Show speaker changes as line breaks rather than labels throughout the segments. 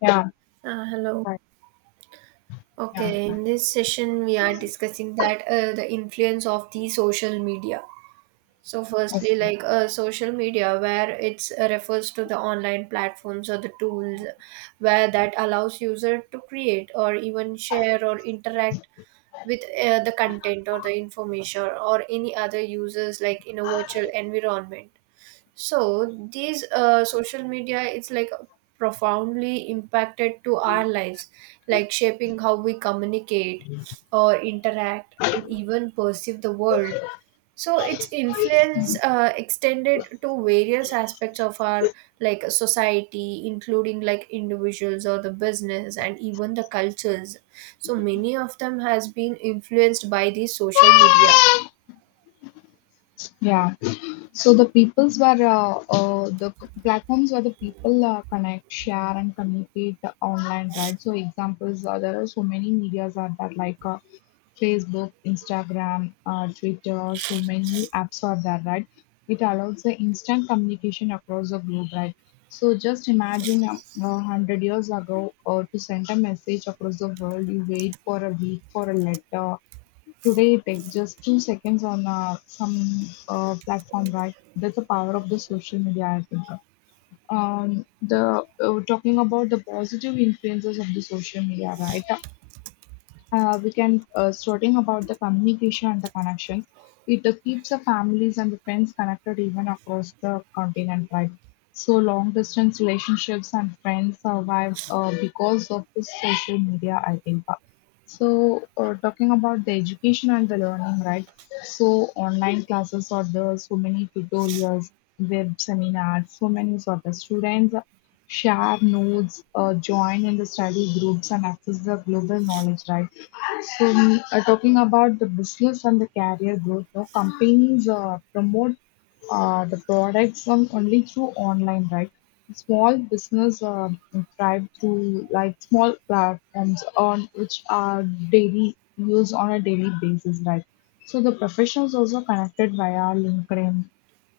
Yeah,
Hello.
right. Yeah,
Okay,
right.
in this session we are discussing that the influence of the social media. So, firstly,
Okay.
like social media, where it's refers to the online platforms or the tools where that allows user to create or even share or interact with the content or the information or any other users like in a virtual environment, so these social media, it's like profoundly impacted to our lives, like shaping how we communicate or interact and even perceive the world. So its influence extended to various aspects of our like society, including like individuals or the business and even the cultures. So many of them has been influenced by the social media.
Yeah. So the peoples were platforms where the people connect, share, and communicate online, right? So examples, there are so many medias are there like, Facebook, Instagram, Twitter. So many apps are there, right? It allows the instant communication across the globe, right? So just imagine 100 years ago, to send a message across the world, you wait for a week for a letter. Today it takes just 2 seconds on some platform, right? That's the power of the social media, I think. The Talking about the positive influences of the social media, right? We can, starting about the communication and the connection. It keeps the families and the friends connected even across the continent, right? So long distance relationships and friends survive because of this social media, I think. So, talking about the education and the learning, right? So, online classes are there, so many tutorials, web seminars, so many sort of students share notes, join in the study groups, and access the global knowledge, right? So, talking about the business and the career growth, no companies promote the products only through online, right? Small business thrive through like small platforms on which are daily used on a daily basis, right? So the professionals also connected via LinkedIn.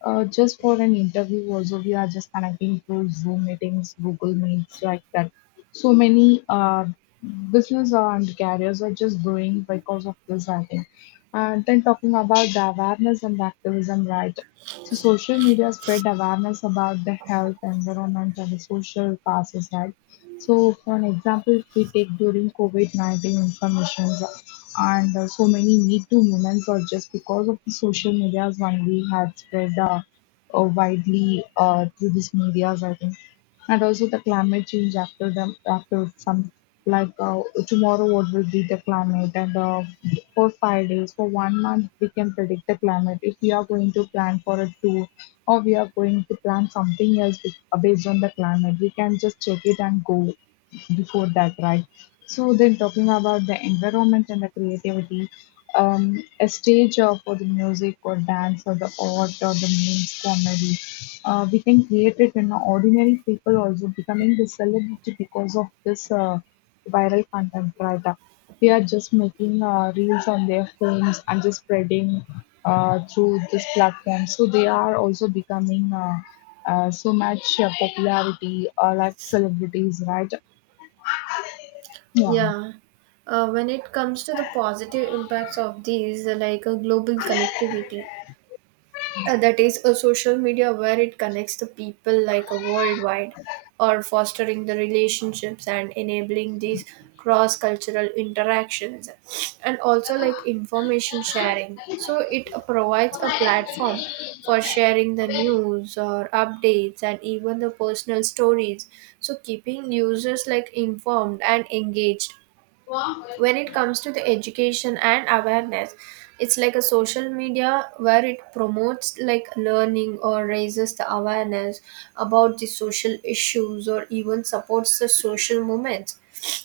Just for an interview, also we are just connecting through Zoom meetings, Google Meets, like that. So many business and careers are just growing because of this, I think. And then talking about the awareness and the activism, right? So social media spread awareness about the health, environment, and the social causes, right? So for an example, if we take during COVID-19 information and so many Me Too movements or just because of the social medias only had spread widely through these medias, I think. And also the climate change after them after some like, tomorrow what will be the climate, and for 5 days, for one month, we can predict the climate if we are going to plan for a tour, or we are going to plan something else based on the climate. We can just check it and go before that, right? So then talking about the environment and the creativity, a stage for the music or dance or the art or the memes comedy, we can create it. In ordinary people also becoming the celebrity because of this viral content, right up. They are just making reels on their phones and just spreading through this platform. So they are also becoming so much popularity or like celebrities, right? Yeah.
Yeah. When it comes to the positive impacts of these, like a global connectivity, that is a social media where it connects the people like a worldwide, or fostering the relationships and enabling these cross-cultural interactions, and also like information sharing. So it provides a platform for sharing the news or updates and even the personal stories. So keeping users like informed and engaged when it comes to the education and awareness, it's like a social media where it promotes like learning or raises the awareness about the social issues or even supports the social movements.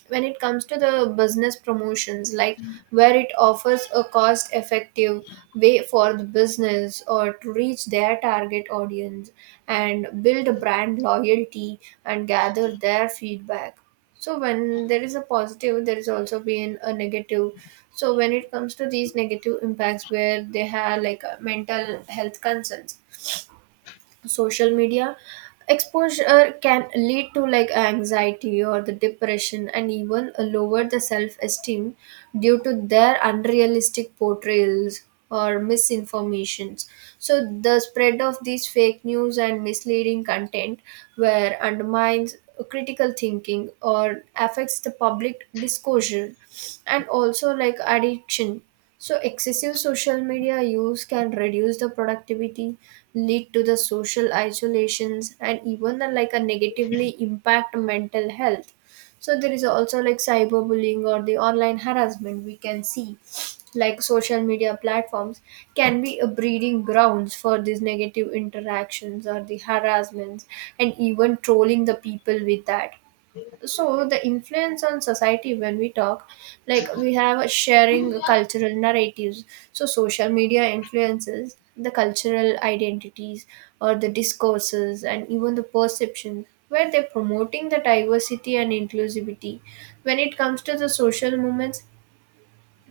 When it comes to the business promotions, like where it offers a cost effective way for the business or to reach their target audience and build a brand loyalty and gather their feedback. So when there is a positive, there is also been a negative. So when it comes to these negative impacts, where they have like mental health concerns, social media exposure can lead to like anxiety or the depression and even lower the self-esteem due to their unrealistic portrayals or misinformations. So the spread of these fake news and misleading content, where undermines critical thinking or affects the public discourse, and also like addiction. So, excessive social media use can reduce the productivity, lead to the social isolations, and even like a negatively impact mental health. So, there is also like cyberbullying or the online harassment we can see. Like social media platforms can be a breeding grounds for these negative interactions or the harassments and even trolling the people with that. So the influence on society, when we talk, like we have a sharing cultural narratives, so social media influences the cultural identities or the discourses and even the perception, where they're promoting the diversity and inclusivity. When it comes to the social movements,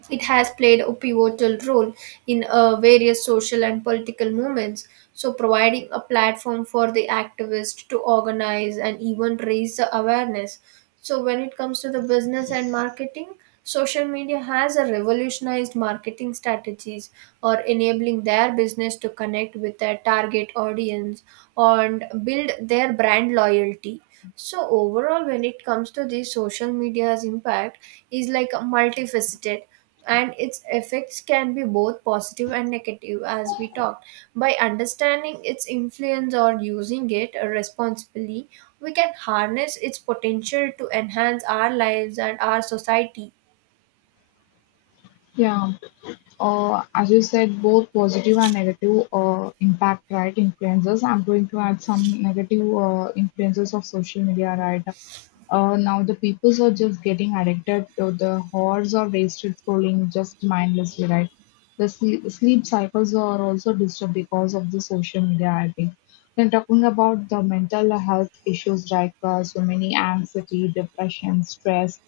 it has played a pivotal role in various social and political movements, so providing a platform for the activists to organize and even raise the awareness. So, when it comes to the business and marketing, social media has a revolutionized marketing strategies or enabling their business to connect with their target audience and build their brand loyalty. So overall, when it comes to the social media's impact, is like a multifaceted, and its effects can be both positive and negative, as we talked. By understanding its influence or using it responsibly, we can harness its potential to enhance our lives and our society.
Yeah. As you said, both positive and negative impact, right, influences. I'm going to add some negative influences of social media, right? Now the peoples are just getting addicted to the hours or wasted scrolling just mindlessly, right? The sleep cycles are also disturbed because of the social media, I think. When talking about the mental health issues like, so many anxiety, depression, stress,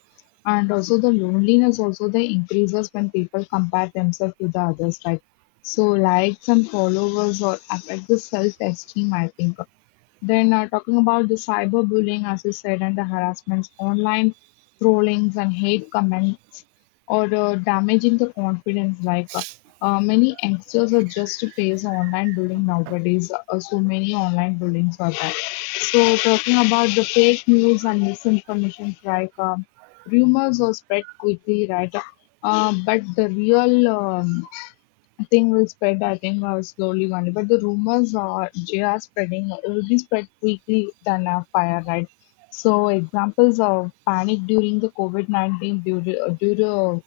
and also the loneliness also, they increases when people compare themselves to the others, right? So likes and followers or affect the self esteem, I think. Then talking about the cyberbullying, as you said, and the harassments, online trollings and hate comments, or damaging the confidence. Like, many youngsters are just face online bullying nowadays. So many online bullying are there. So talking about the fake news and misinformation, like, rumors are spread quickly, right? But the real thing will spread, I think, slowly one. But the rumors, are they are spreading. It will be spread quickly than a fire, right? So examples of panic during the COVID 19 due to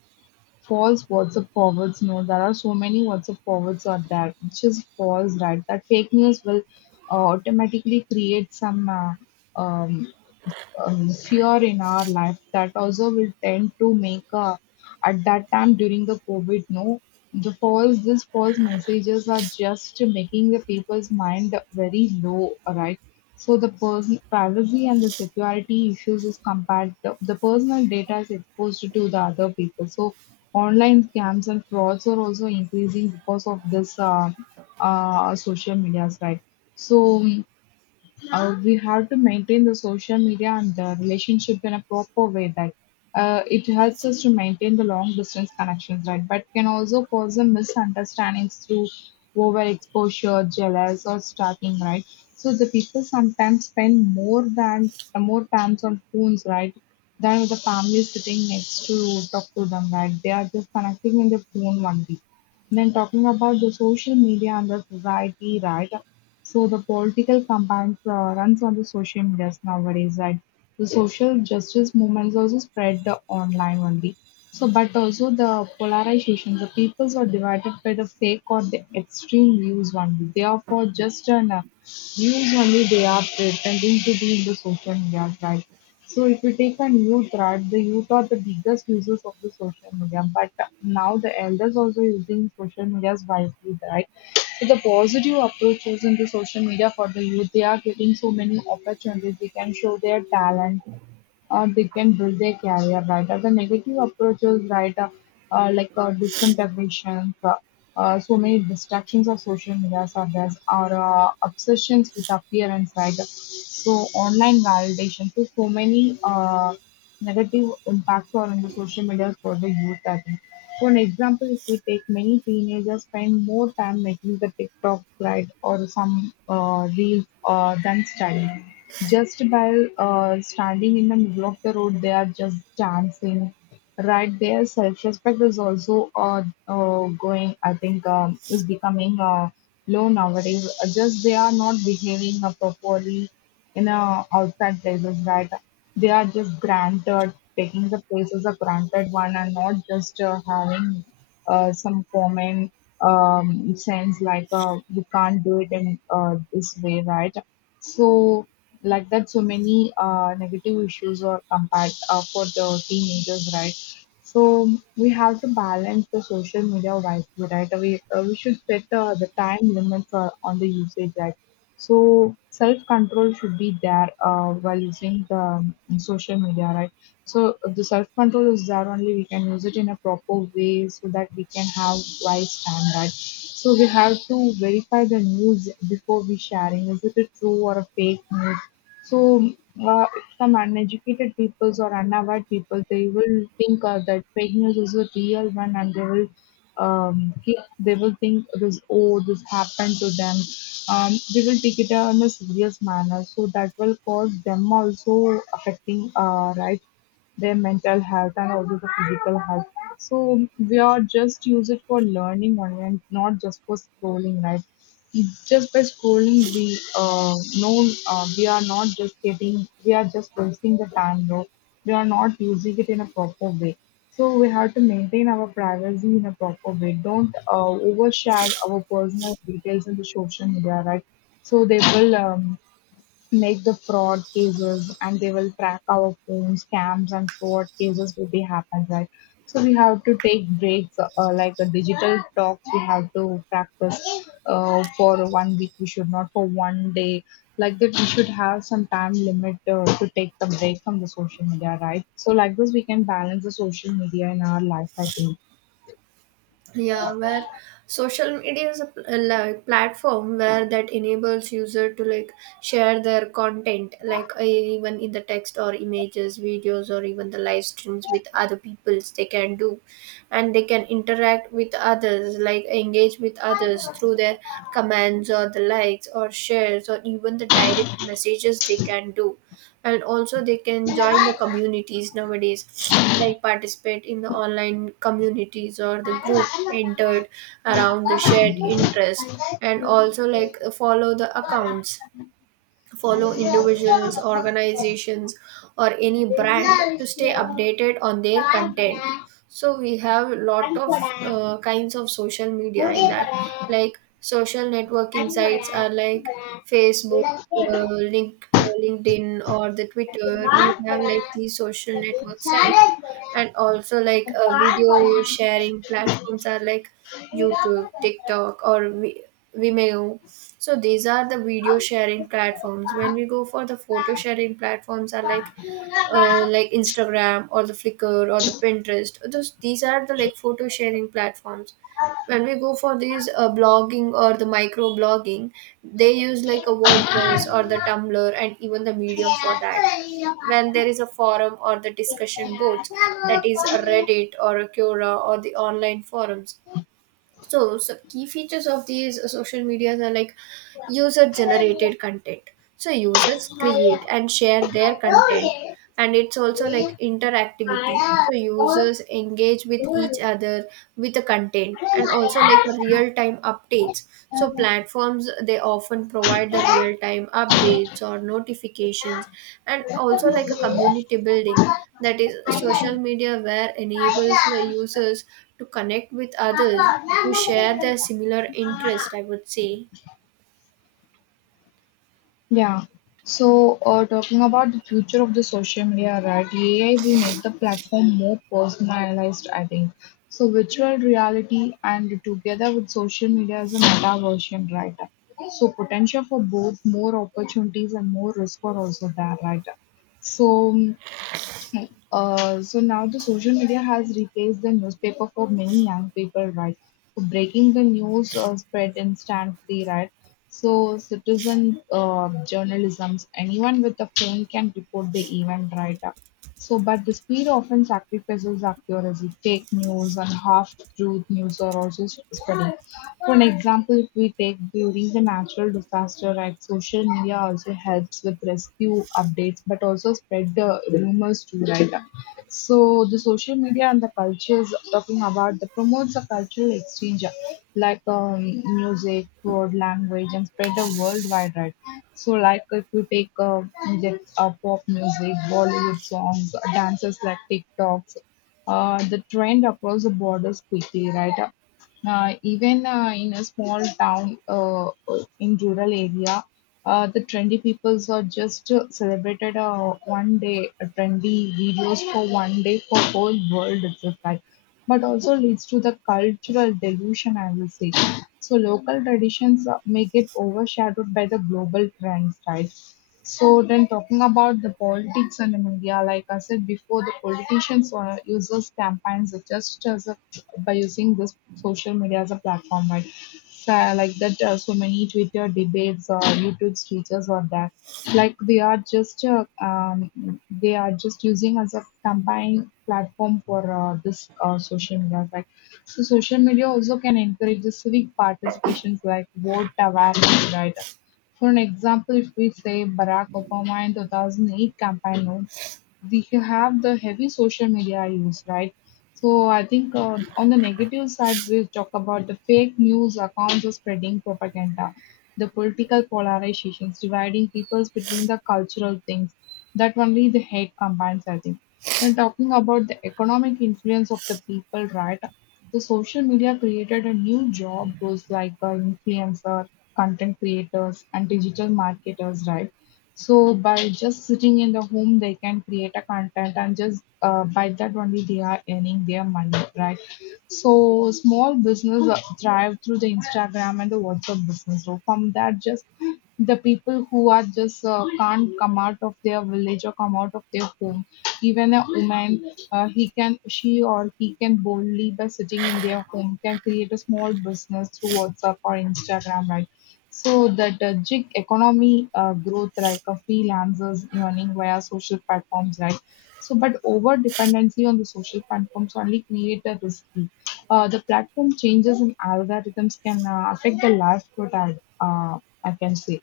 false WhatsApp forwards. No, there are so many WhatsApp forwards are there, which is false, right? That fake news will automatically create some. um, fear in our life that also will tend to make, at that time during the covid, no, the false these false messages are just making the people's mind very low, right? So the person privacy and the security issues is compared, the personal data is exposed to the other people. So online scams and frauds are also increasing because of this social medias, right. So, we have to maintain the social media and the relationship in a proper way, that it helps us to maintain the long distance connections, right? But can also cause the misunderstandings through overexposure, jealous, or stalking, right? So the people sometimes spend more than, more times on phones, right, than with the family sitting next to talk to them, right? They are just connecting in the phone only. Then talking about the social media and the society, right? So the political campaigns runs on the social media nowadays, right? The social justice movements also spread the online only. So, but also the polarization, the peoples are divided by the fake or the extreme views only. They are for just an, usually they are pretending to be in the social media tribe. So if you take a new tribe, the youth are the biggest users of the social media. But now the elders also using social medias wisely, right? So the positive approaches in the social media for the youth, they are getting so many opportunities. They can show their talent, they can build their career, right? Or the negative approaches, right. Like, disintegration, so many distractions of social media are there, or obsessions with appearance, right? So online validation, so many negative impacts are on the social media for the youth, I think. For an example, if we take, many teenagers spend more time making the TikTok, right, or some reels than studying. Just by, standing in the middle of the road, they are just dancing, right? Their self-respect is also going, I think, is becoming low nowadays. Just they are not behaving properly in, outside places, right? They are just granted, taking the places a granted one and not just having some common sense, like, we can't do it in, this way, right? So like that, so many negative issues are compared for the teenagers, right. So we have to balance the social media wisely, right? We should set the time limits on the usage, right. So self control should be there while using the social media, right. So if the self control is there only, we can use it in a proper way, so that we can have wise time, right. So we have to verify the news before we sharing. Is it a true or a fake news? So, uh, some uneducated peoples or unaware people, they will think that fake news is a real one, and they will they will think this, oh, this happened to them. They will take it on a serious manner. So that will cause them also affecting, right, their mental health and also the physical health. So we are just use it for learning only and not just for scrolling, right? Just by scrolling, we know, we are not just getting, we are just wasting the time, though. We are not using it in a proper way. So we have to maintain our privacy in a proper way. Don't overshare our personal details in the social media, right? So they will make the fraud cases and they will track our phones, scams and fraud cases will be happen, right. So we have to take breaks, like a digital talks, we have to practice for one week, we should not for one day, like that we should have some time limit to take the break from the social media, right. So like this we can balance the social media in our life, I think.
Yeah, where social media is a like platform where that enables user to like share their content like even in the text or images videos or even the live streams with other peoples they can do, and they can interact with others like engage with others through their comments or the likes or shares or even the direct messages they can do. And also they can join the communities nowadays like participate in the online communities or the group entered around the shared interest, and also like follow the accounts, follow individuals, organizations, or any brand to stay updated on their content. So we have lot of kinds of social media in that, like social networking sites are like Facebook, LinkedIn, or the Twitter. We have like these social network sites, and also like video sharing platforms are like YouTube, TikTok, or Vimeo. So these are the video sharing platforms. When we go for the photo sharing platforms, are like Instagram or the Flickr or the Pinterest, those these are the like photo sharing platforms. When we go for these blogging or the micro blogging, they use like a WordPress or the Tumblr and even the Medium for that. When there is a forum or the discussion boards, that is a Reddit or a Quora or the online forums. So, so key features of these social medias are like user generated content. So users create and share their content, and it's also like interactivity. So users engage with each other with the content, and also like real time updates. So platforms they often provide the real time updates or notifications, and also like a community building. That is, social media where enables the users to connect with others who share their similar interest, I would say.
Yeah. So, talking about the future of the social media, right? AI will make the platform more personalized, I think. So, virtual reality and together with social media as a meta version, right? So, potential for both more opportunities and more risk are also there, right? So, so now the social media has replaced the newspaper for many young people, right? So breaking the news spread instantly, right? So citizen journalisms, anyone with a phone can report the event, right? So, but the speed often sacrifices accuracy. Fake news and half-truth news are also spreading. For an example, if we take during the natural disaster, right, social media also helps with rescue updates, but also spread the rumors too, right? So the social media and the cultures talking about the promotes a cultural exchange like music, word, language, and spread the worldwide, right? So like if you take get, pop music, Bollywood songs, dances like TikToks, the trend across the borders quickly, right? Even in a small town in rural area, the trendy peoples are just celebrated one day, trendy videos for one day for whole world itself. Like, but also leads to the cultural delusion, I will say. So local traditions may get overshadowed by the global trends, right? So then talking about the politics and the media, like I said before, the politicians or users campaigns are just as a by using this social media as a platform, right? So, like that, so many Twitter debates or YouTube speeches or that, like they are just using as a campaign platform for this social media, right? So social media also can encourage the civic participations like vote awareness, right? For an example, if we say Barack Obama in 2008 campaign, no, we have the heavy social media use, right? So I think on the negative side, we'll talk about the fake news accounts of spreading propaganda, the political polarizations, dividing peoples between the cultural things. That only the hate combines, I think. Then talking about the economic influence of the people, right? The social media created a new job roles like influencer, content creators, and digital marketers, right? So by just sitting in the home, they can create a content and just by that only they are earning their money, right? So small business thrive through the Instagram and the WhatsApp business. So from that, just the people who are just can't come out of their village or come out of their home, even a woman, he can, she or he can boldly by sitting in their home can create a small business through WhatsApp or Instagram, right? So that gig economy growth like freelancers earning via social platforms, right? So, but over dependency on the social platforms only create a risky. The platform changes and algorithms can affect the livelihood. Uh, I can say.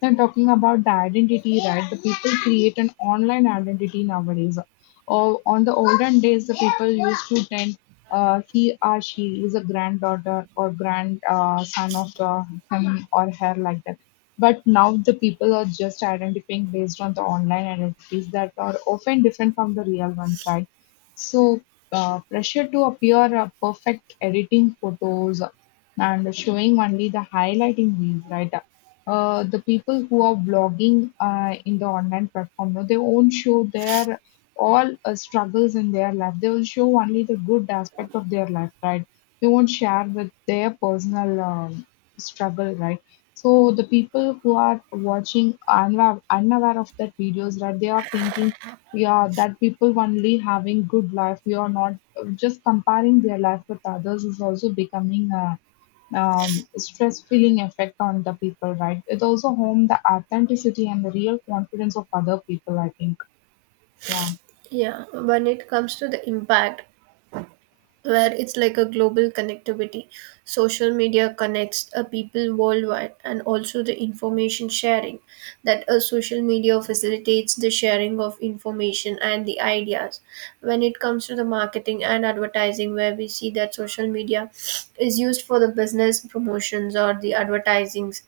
Then talking about the identity, right? The people create an online identity nowadays. Or on the olden days, the people used to tend he or she is a granddaughter or grand son of him or her like that. But now the people are just identifying based on the online identities that are often different from the real ones, right? So pressure to appear perfect, editing photos and showing only the highlighting reels, right? The people who are blogging in the online platform, no, they won't show their all struggles in their life. They will show only the good aspect of their life, right? They won't share with their personal struggle, right? So the people who are watching unaware, unaware of that videos, right? They are thinking, yeah, that people only having good life. We are not just comparing their life with others is also becoming a stress feeling effect on the people, right? It also harm the authenticity and the real confidence of other people. I think, yeah.
Yeah, when it comes to the impact, where it's like a global connectivity. Social media connects people worldwide, and also the information sharing, that a social media facilitates the sharing of information and the ideas. When it comes to the marketing and advertising, where we see that social media is used for the business promotions or the advertisings,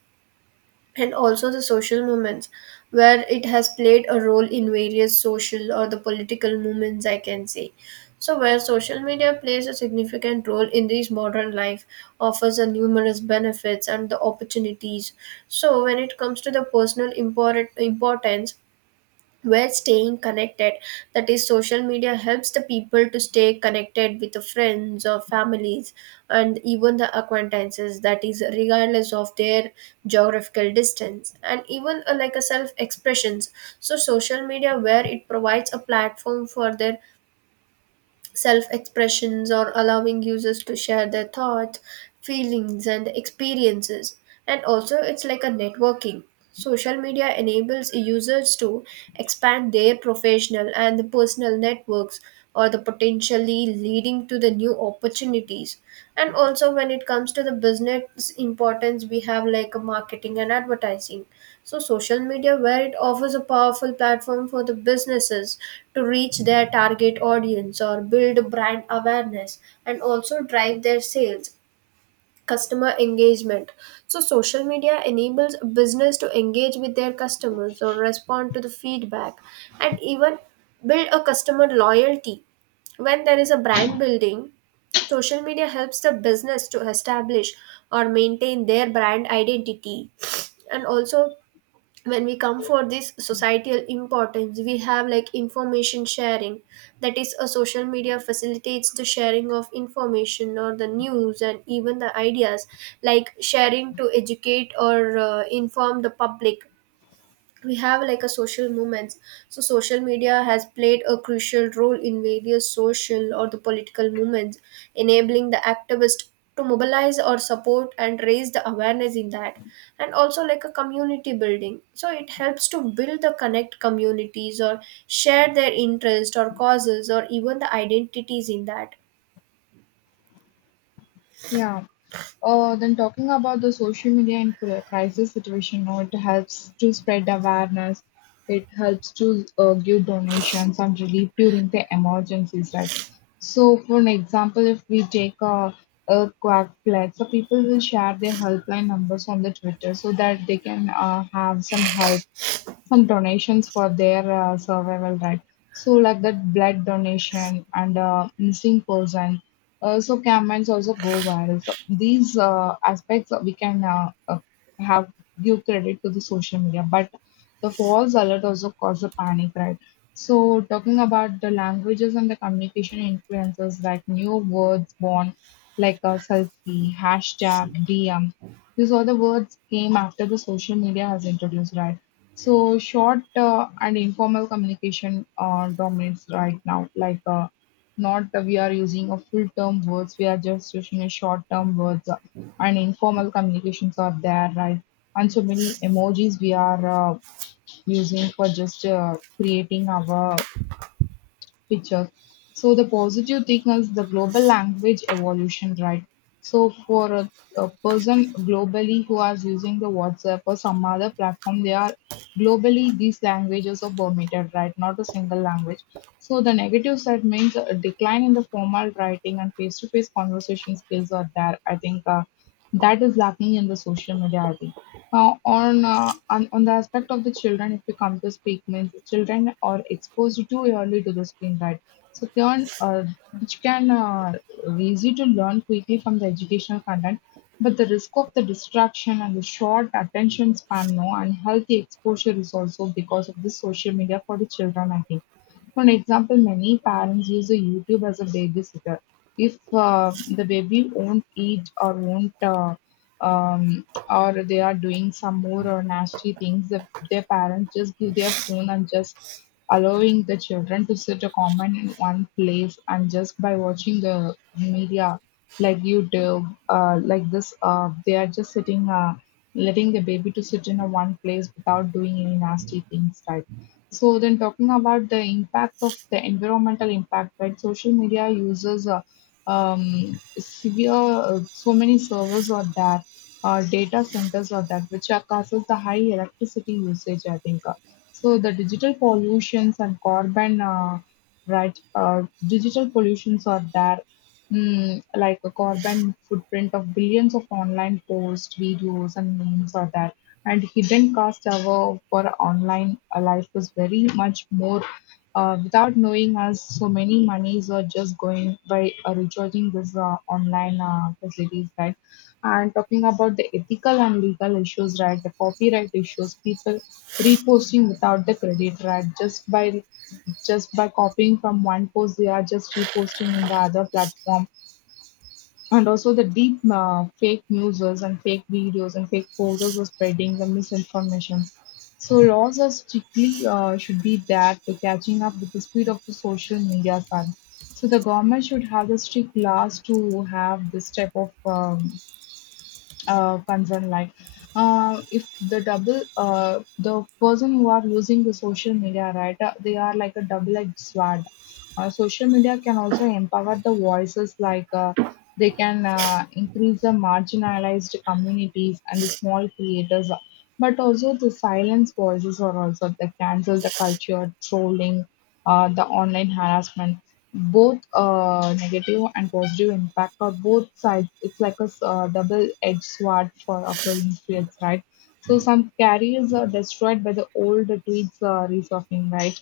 and also the social movements, where it has played a role in various social or the political movements, I can say. So where social media plays a significant role in this modern life, offers a numerous benefits and the opportunities. So when it comes to the personal importance, we're staying connected, that is social media helps the people to stay connected with the friends or families and even the acquaintances, that is regardless of their geographical distance, and even like a self expressions. So social media where it provides a platform for their self expressions or allowing users to share their thoughts, feelings, and experiences. And also, it's like a networking. Social media enables users to expand their professional and personal networks, or the potentially leading to the new opportunities. And also when it comes to the business importance, we have like marketing and advertising. So social media where it offers a powerful platform for the businesses to reach their target audience or build brand awareness and also drive their sales, customer engagement. So social media enables a business to engage with their customers or respond to the feedback and even build a customer loyalty. When there is a brand building, social media helps the business to establish or maintain their brand identity. And also when we come for this societal importance, we have like information sharing, that is a social media facilitates the sharing of information or the news and even the ideas, like sharing to educate or inform the public. We have like a social movements, so social media has played a crucial role in various social or the political movements, enabling the activists to mobilize or support and raise the awareness in that. And also like a community building, so it helps to build the connect communities or share their interest or causes or even the identities in that.
Yeah. Then talking about the social media in crisis situation, no, it helps to spread awareness. It helps to give donations and relief during the emergencies, right? So, for an example, if we take a earthquake flood, so people will share their helpline numbers on the Twitter so that they can have some help some donations for their survival, right? So like that blood donation and missing person so campaigns also go viral. So these aspects we can have give credit to the social media, but the false alert also cause a panic, right? So talking about the languages and the communication influences like new words born like a selfie, hashtag, DM. These are the words came after the social media has introduced, right? So short and informal communication dominates right now. Like not we are using a full term words, we are just using a short term words, and informal communications are there, right? And so many emojis we are using for just creating our pictures. So the positive thing is the global language evolution, right? So for a person globally who is using the WhatsApp or some other platform, they are globally these languages are permitted, right? Not a single language. So the negative side means a decline in the formal writing and face-to-face conversation skills are there. I think that is lacking in the social media. I think. Now, on the aspect of the children, if we come to speak, means the children are exposed too early to the screen, right? So can which can easy to learn quickly from the educational content, but the risk of the distraction and the short attention span, no, unhealthy exposure is also because of the social media for the children. I think. For an example, many parents use the YouTube as a babysitter. If the baby won't eat or won't or they are doing some more or nasty things, their parents just give their phone and just allowing the children to sit a comment in one place and just by watching the media like YouTube, like this, they are just sitting, letting the baby to sit in a one place without doing any nasty things, right? So then talking about the impact of the environmental impact, right? Social media uses severe, so many servers are there, data centers or that which are causes the high electricity usage, I think. So the digital pollutions and carbon right digital pollutions are there, mm, like a carbon footprint of billions of online posts, videos, and memes are there, and hidden cost hour for online life is very much more without knowing us so many monies are just going by recharging this online facilities, right? And talking about the ethical and legal issues, right? The copyright issues, people reposting without the credit, right? Just by copying from one post, they are just reposting in the other platform. And also the deep fake news and fake videos and fake photos are spreading the misinformation. So laws are strictly should be there to catching up with the speed of the social media, son. So the government should have the strict laws to have this type of concern like if the person who are using the social media, right, they are like a double-edged sword. Social media can also empower the voices like they can increase the marginalized communities and the small creators, but also the silence voices are also the cancel the culture trolling, the online harassment, both negative and positive impact or both sides. It's like a double-edged sword for Afro-Indian fields, right? So some carriers are destroyed by the old tweets resurfacing, right?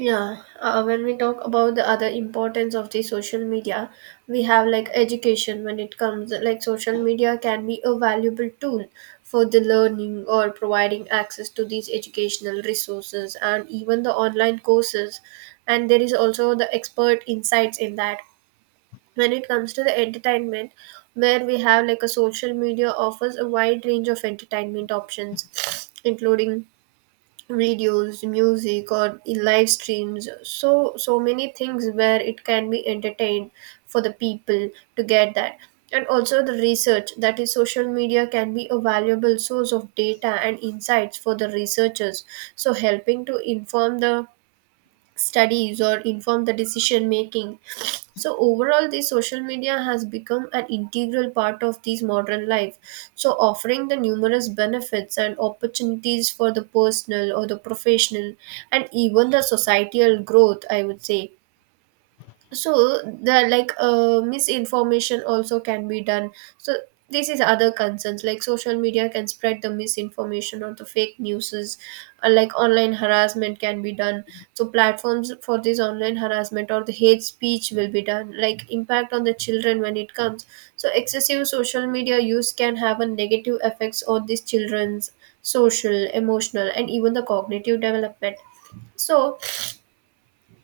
Yeah, when we talk about the other importance of the social media, we have like education, when it comes like social media can be a valuable tool for the learning or providing access to these educational resources and even the online courses. And there is also the expert insights in that. When it comes to the entertainment, where we have like a social media offers a wide range of entertainment options, including videos, music or in live streams, so so many things where it can be entertained for the people to get that. And also the research, that is social media can be a valuable source of data and insights for the researchers, so helping to inform the studies or inform the decision making. So overall the social media has become an integral part of this modern life, so offering the numerous benefits and opportunities for the personal or the professional and even the societal growth, I would say. So the like misinformation also can be done. So this is other concerns, like social media can spread the misinformation or the fake newses, like online harassment can be done. So platforms for this online harassment or the hate speech will be done. Like impact on the children when it comes, so excessive social media use can have a negative effects on these children's social, emotional and even the cognitive development. So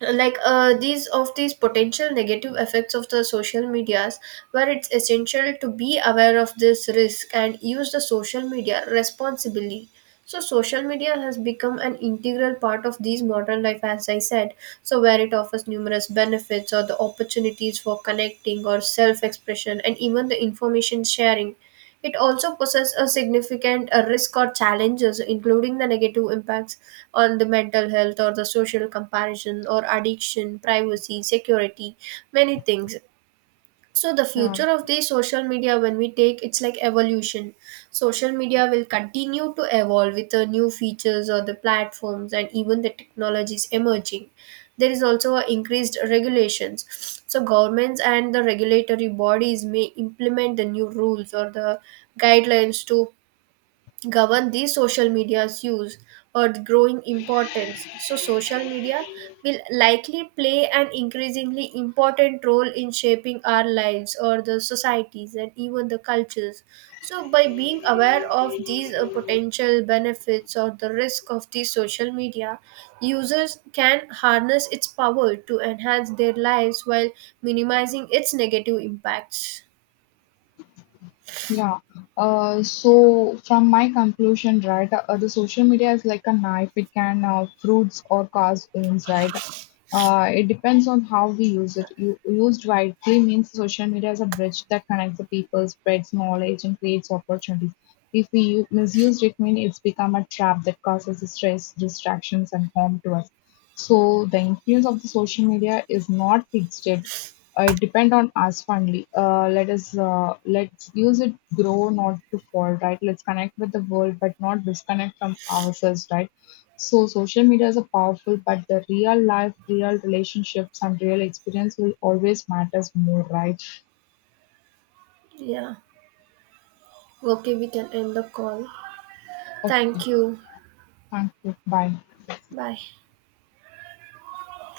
like these of these potential negative effects of the social medias, where it's essential to be aware of this risk and use the social media responsibly. So social media has become an integral part of these modern life, as I said. So where it offers numerous benefits or the opportunities for connecting or self expression and even the information sharing, it also poses a significant risk or challenges, including the negative impacts on the mental health or the social comparison or addiction, privacy, security, many things. So the future of the social media when we take, it's like evolution. Social media will continue to evolve with the new features or the platforms and even the technologies emerging. There is also a increased regulations. So governments and the regulatory bodies may implement the new rules or the guidelines to govern the social media's use, or the growing importance. So, social media will likely play an increasingly important role in shaping our lives or the societies and even the cultures. So, by being aware of these potential benefits or the risk of the social media, users can harness its power to enhance their lives while minimizing its negative impacts.
Yeah. So from my conclusion, right, the social media is like a knife. It can fruits or cause wounds, right? It depends on how we use it. You, used wisely means social media is a bridge that connects the people, spreads knowledge, and creates opportunities. If we misused it, means it's become a trap that causes stress, distractions, and harm to us. So the influence of the social media is not fixed. It depend on us finally. Let's use it grow, not to fall, right? Let's connect with the world, but not disconnect from ourselves, right? So social media is a powerful, but the real life, real relationships, and real experience will always matters more, right?
Yeah. Okay, we can end the call.
Okay,
Thank you.
thank you. Bye.
Bye.